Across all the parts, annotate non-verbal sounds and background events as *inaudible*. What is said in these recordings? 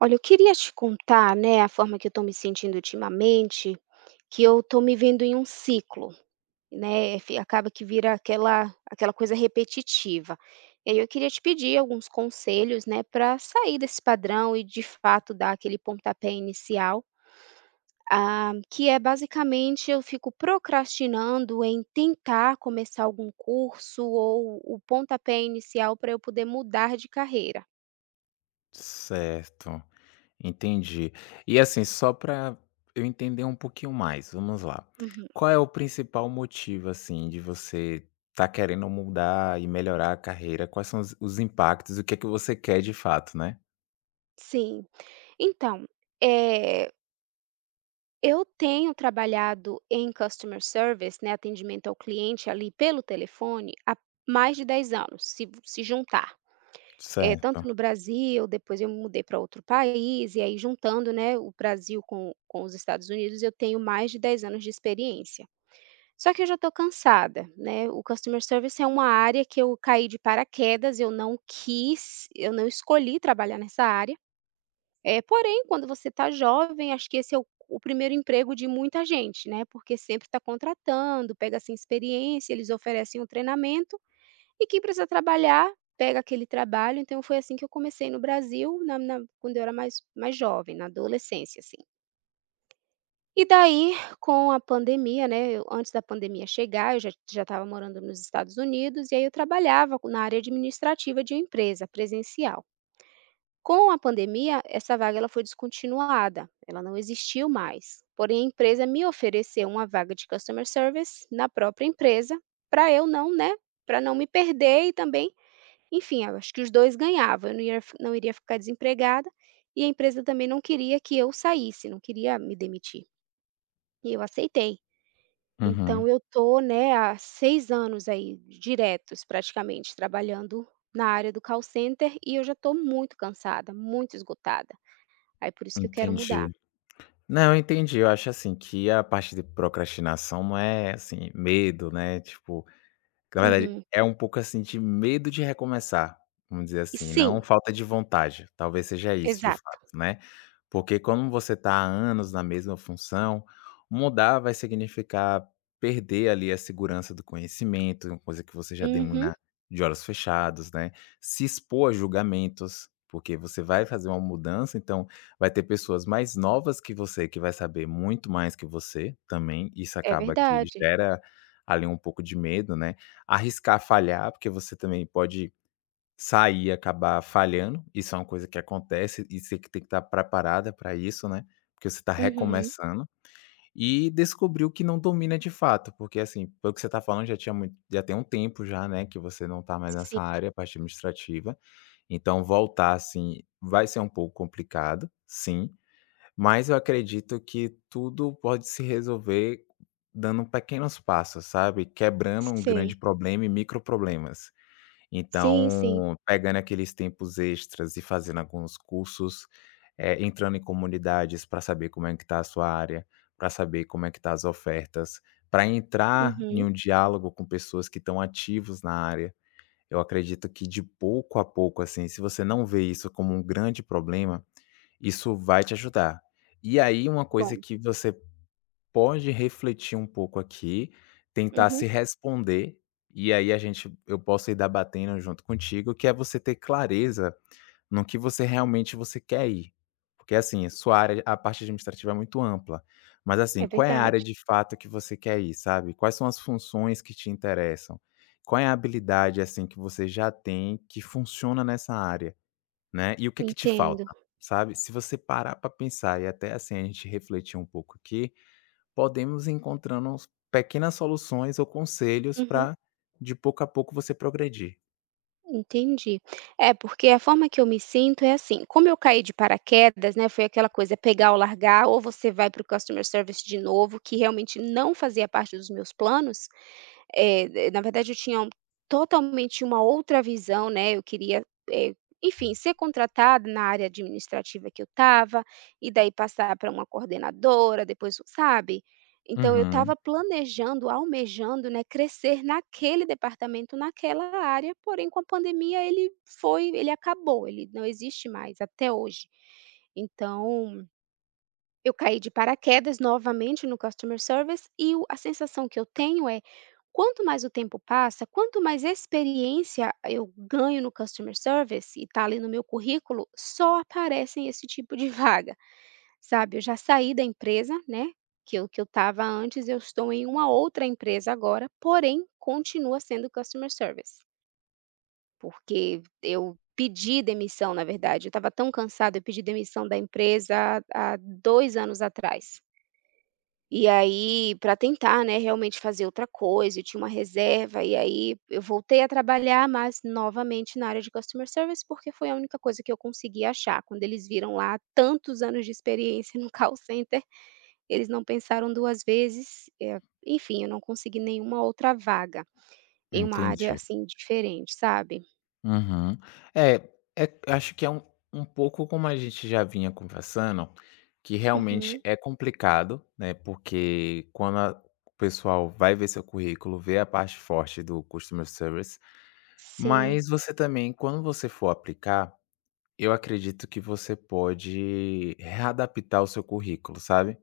Olha, eu queria te contar, né, a forma que eu estou me sentindo ultimamente, que eu estou me vendo em um ciclo, né, fi acaba que vira aquela coisa repetitiva. E aí eu queria te pedir alguns conselhos, né, para sair desse padrão e de fato dar aquele pontapé inicial, que é basicamente eu fico procrastinando em tentar começar algum curso ou o pontapé inicial para eu poder mudar de carreira. Certo, entendi. E assim, só para eu entender um pouquinho mais, vamos lá. Uhum, Qual é o principal motivo, assim, de você estar querendo mudar e melhorar a carreira? Quais são os impactos? O que é que você quer de fato, né? sim. Então, eh eu tenho trabalhado em customer service, né, atendimento ao cliente ali pelo telefone, há mais de 10 anos, se juntar. Eh, tanto Certo. no Brasil, depois eu me mudei para outro país, e aí juntando, né, o Brasil com os Estados Unidos, eu tenho mais de 10 anos de experiência. Só que eu já estou cansada, né, o customer service é uma área que eu caí de paraquedas, eu não quis, eu não escolhi trabalhar nessa área, é, porém, quando você está jovem, acho que esse é o primeiro emprego de muita gente, né, porque sempre está contratando, pega sem experiência, eles oferecem um treinamento, e quem precisa trabalhar, pega aquele trabalho, então foi assim que eu comecei no Brasil, na quando eu era mais jovem, na adolescência, assim. E daí, com a pandemia, né, eu antes da pandemia chegar, eu já estava morando nos Estados Unidos, e aí eu trabalhava na área administrativa de uma empresa, presencial. Com a pandemia, essa vaga ela foi descontinuada, ela não existiu mais. Porém, a empresa me ofereceu uma vaga de customer service na própria empresa, para eu não, né, para não me perder e também, enfim, eu acho que os 2 ganhavam, eu não ia não iria ficar desempregada e a empresa também não queria que eu saísse, não queria me demitir. E eu aceitei. Uhum, Então eu tô, né, há 6 anos aí diretos praticamente trabalhando na área do call center e eu já estou muito cansada, muito esgotada. Aí por isso que eu quero mudar. entendi. Não, eu entendi. Eu acho assim que a parte de procrastinação não é assim, medo, né? Tipo, na verdade, Uhum. é um pouco assim de medo de recomeçar, vamos dizer E assim, não sim, falta de vontade, talvez seja isso de exato. fato, né. Porque quando você está há anos na mesma função, mudar vai significar perder ali a segurança do conhecimento, uma coisa que você já Uhum. demuna de olhos fechados, né. Se expor a julgamentos, porque você vai fazer uma mudança, então vai ter pessoas mais novas que você, que vai saber muito mais que você também, isso É acaba que verdade. gera ali um pouco de medo, né, arriscar falhar, porque você também pode sair e acabar falhando. Isso é uma coisa que acontece e você que tem que estar preparada para isso, né? Porque você está Uhum. recomeçando. E descobrir o que não domina de fato, porque assim, pelo que você está falando, já tinha muito, já tem um tempo já, né, que você não está mais Sim, nessa área, parte administrativa. Então voltar assim vai ser um pouco complicado, sim, mas eu acredito que tudo pode se resolver dando pequenos passos, sabe? Quebrando um grande sei. problema e micro problemas. Sim, sim. Então, pegando aqueles tempos extras e fazendo alguns cursos, entrando em comunidades para saber como é que está a sua área, para saber como é que tá as ofertas, para entrar em Uhum. um diálogo com pessoas que estão ativos na área. Eu acredito que de pouco a pouco, assim, se você não vê isso como um grande problema, isso vai te ajudar. E aí uma coisa Bom. que você pode refletir um pouco aqui, tentar se Uhum. responder, e aí a gente eu posso ir debatendo junto contigo, que é você ter clareza no que você realmente você quer ir. Porque assim, sua área a parte administrativa é muito ampla, mas assim, É qual é a área verdade. de fato que você quer ir, sabe? Quais são as funções que te interessam? Qual é a habilidade, assim, que você já tem que funciona nessa área, né? E o que é que te falta, Entendo. sabe? Se você parar para pensar e até assim a gente refletir um pouco aqui, podemos ir encontrando uns pequenas soluções ou conselhos Uhum. para, de pouco a pouco, você progredir. Entendi. É, porque a forma que eu me sinto é assim, como eu caí de paraquedas, né, foi aquela coisa é pegar ou largar, ou você vai para o customer service de novo, que realmente não fazia parte dos meus planos. É, na verdade eu tinha um totalmente uma outra visão, né, eu queria, eh, enfim, ser contratada na área administrativa que eu estava, e daí passar para uma coordenadora, depois, sabe? Então eu Uhum, estava planejando, almejando, né, crescer naquele departamento, naquela área, porém com a pandemia ele foi ele acabou, ele não existe mais até hoje. Então, eu caí de paraquedas novamente no customer service e o a sensação que eu tenho é, quanto mais o tempo passa, quanto mais experiência eu ganho no customer service e tá ali no meu currículo, só aparecem esse tipo de *laughs* vaga. Sabe, eu já saí da empresa, né, que eu estava antes, eu estou em uma outra empresa agora, porém continua sendo customer service, porque eu pedi demissão, na verdade, eu estava tão cansada, eu pedi demissão da empresa há 2 anos atrás. E aí, para tentar, né, realmente fazer outra coisa, eu tinha uma reserva, e aí eu voltei a trabalhar, mas novamente na área de customer service, porque foi a única coisa que eu consegui achar, quando eles viram lá tantos anos de experiência *laughs* no call center eles não pensaram 2 vezes, enfim, eu não consegui nenhuma outra vaga em uma área, entendi. assim, diferente, sabe. Uhum. É é, acho que é um pouco como a gente já vinha conversando, que realmente Uhum. é complicado, né, porque quando a o pessoal vai ver seu currículo, vê a parte forte do customer service, Sim. mas você também, quando você for aplicar, eu acredito que você pode readaptar o seu currículo, sabe?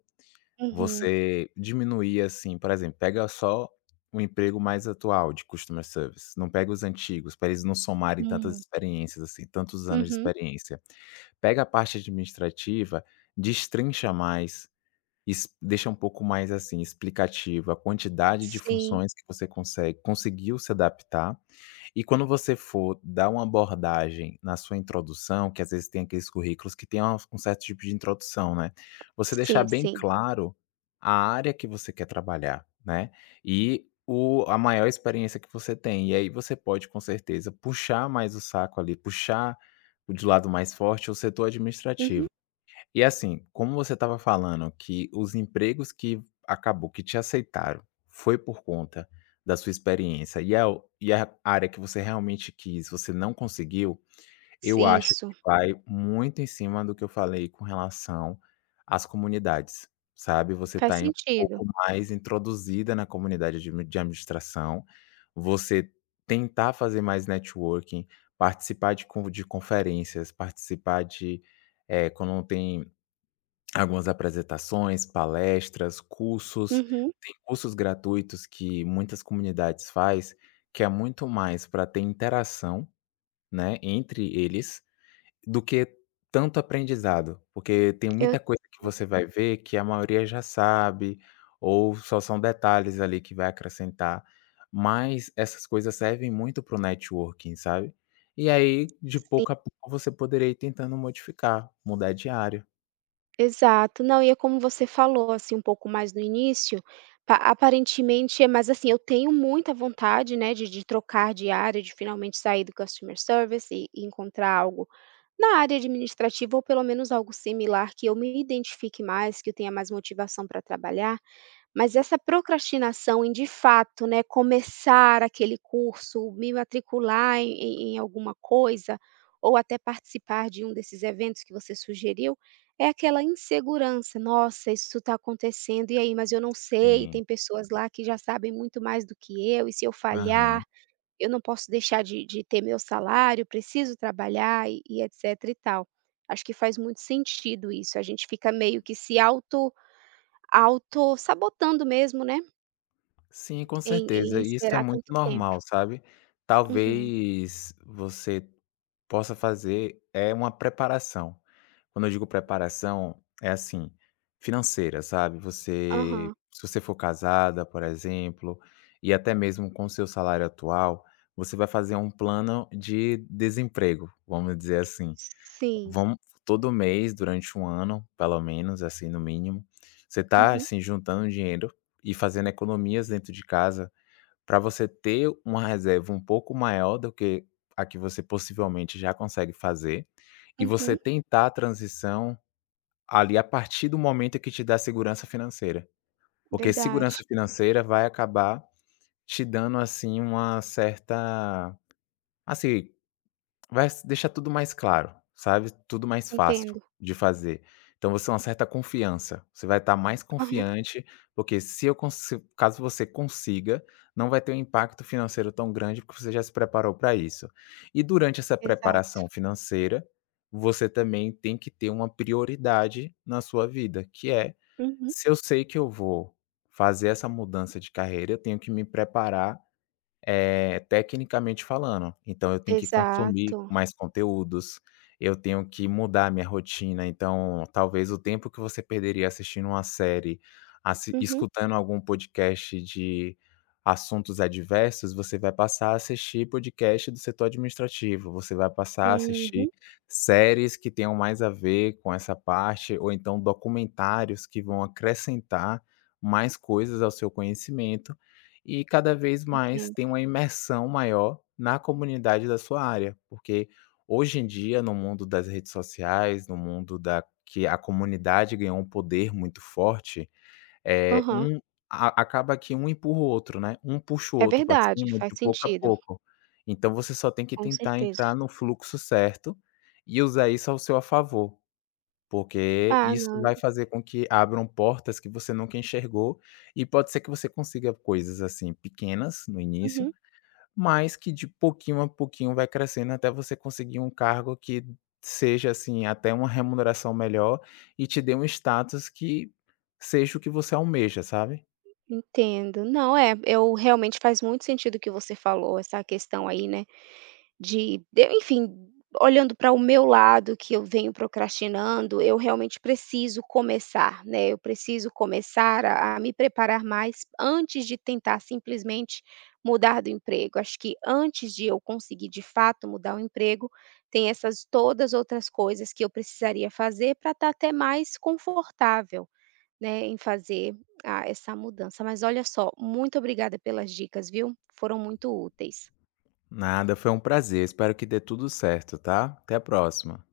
Uhum. Você diminuir, assim, por exemplo, pega só o emprego mais atual de customer service, não pega os antigos, para eles não somarem tantas Uhum. experiências, assim, tantos anos de Uhum. experiência. Pega a parte administrativa, destrincha mais, ex deixa um pouco mais, assim, explicativo a quantidade de Sim. funções que você consegue conseguiu se adaptar, e quando você for dar uma abordagem na sua introdução, que às vezes tem aqueles currículos que tem uma um certo tipo de introdução, né, você deixar Sim, bem sim. claro a área que você quer trabalhar, né, e o a maior experiência que você tem. E aí você pode, com certeza, puxar mais o saco ali, puxar o de lado mais forte o setor administrativo. Uhum. E assim, como você estava falando que os empregos que acabou que te aceitaram, foi por conta da sua experiência, e a e é a área que você realmente quis, você não conseguiu, eu Si acho que isso. vai muito em cima do que eu falei com relação às comunidades, sabe. Você está Faz um sentido. pouco mais introduzida na comunidade de administração, você tentar fazer mais networking, participar de conv de conferências, participar de, quando tem algumas apresentações, palestras, cursos. Uhum. Tem cursos gratuitos que muitas comunidades faz, que é muito mais para ter interação, né, entre eles, do que tanto aprendizado. Porque tem Eu muita coisa que você vai ver que a maioria já sabe, ou só são detalhes ali que vai acrescentar. Mas essas coisas servem muito para o networking, sabe? E aí, de sim. pouco a pouco, você poderia ir tentando modificar, mudar de área. Exato. Não, e é como você falou, assim, um pouco mais no início, pa aparentemente é mas, assim, eu tenho muita vontade, né, de trocar de área, de finalmente sair do customer service e encontrar algo na área administrativa ou pelo menos algo similar que eu me identifique mais, que eu tenha mais motivação para trabalhar, mas essa procrastinação em de fato, né, começar aquele curso, me matricular em alguma coisa, ou até participar de um desses eventos que você sugeriu, é aquela insegurança: "Nossa, isso está acontecendo, e aí? Mas eu não sei, Sim. tem pessoas lá que já sabem muito mais do que eu, e se eu Aham. falhar?". Eu não posso deixar de ter meu salário, preciso trabalhar e etcétera e tal. Acho que faz muito sentido isso, a gente fica meio que se auto sabotando mesmo, né, Sim, com em certeza. E isso é esperar muito tanto tempo. normal, sabe. Uhum. Talvez você possa fazer, é uma preparação. Quando eu digo preparação, é assim, financeira, sabe. Você Aham. Se você for casada, por exemplo, e até mesmo com seu salário atual, você vai fazer um plano de desemprego, vamos dizer assim. Sim. Vamos todo mês, durante um ano, pelo menos, assim, no mínimo, você tá, Uhum, assim, juntando dinheiro e fazendo economias dentro de casa. Para você ter uma reserva um pouco maior do que a que você possivelmente já consegue fazer, e você uhum. tentar a transição ali a partir do momento que te dá segurança financeira. Porque Verdade. segurança financeira vai acabar te dando, assim, uma certa assim, Vai s deixar tudo mais claro, sabe, tudo mais fácil Entendo. de fazer. Então você tem uma certa confiança, você vai estar mais Aham. confiante, porque se eu consi caso você consiga, não vai ter um impacto financeiro tão grande, porque você já se preparou para isso. E durante essa Exato. preparação financeira, você também tem que ter uma prioridade na sua vida, que é: Uhum. "Se eu sei que eu vou fazer essa mudança de carreira, eu tenho que me preparar tecnicamente falando, então eu tenho que consumir Exato. mais conteúdos, eu tenho que mudar a minha rotina, então talvez o tempo que você perderia assistindo uma série, assi Uhum, escutando algum podcast de assuntos adversos, você vai passar a assistir podcast do setor administrativo, você vai passar a assistir uhum. séries que tenham mais a ver com essa parte, ou então documentários que vão acrescentar mais coisas ao seu conhecimento e cada vez mais tem Entendo. uma imersão maior na comunidade da sua área, porque hoje em dia, no mundo das redes sociais, no mundo da que a comunidade ganhou um poder muito forte, é Aham. um a acaba que um empurra o outro, né, um puxa o É outro para verdade, cima faz de pouco a sentido, pouco. Então você só tem que com tentar certeza. entrar no fluxo certo e usar isso ao seu a favor. Porque Ah, isso não. vai fazer com que abram portas que você nunca enxergou, e pode ser que você consiga coisas, assim, pequenas no início, Uhum. mas que de pouquinho a pouquinho vai crescendo até você conseguir um cargo que seja, assim, até uma remuneração melhor e te dê um status que seja o que você almeja, sabe. Entendo. Não, é, eu realmente faz muito sentido o que você falou, essa questão aí, né, de enfim, olhando para o meu lado que eu venho procrastinando, eu realmente preciso começar, né, eu preciso começar a me preparar mais antes de tentar simplesmente mudar do emprego. Acho que antes de eu conseguir, de fato, mudar o emprego, tem essas todas outras coisas que eu precisaria fazer para estar até mais confortável, né, em fazer a essa mudança. Mas olha só, muito obrigada pelas dicas, viu? Foram muito úteis. Nada, foi um prazer, espero que dê tudo certo, tá. Até a próxima.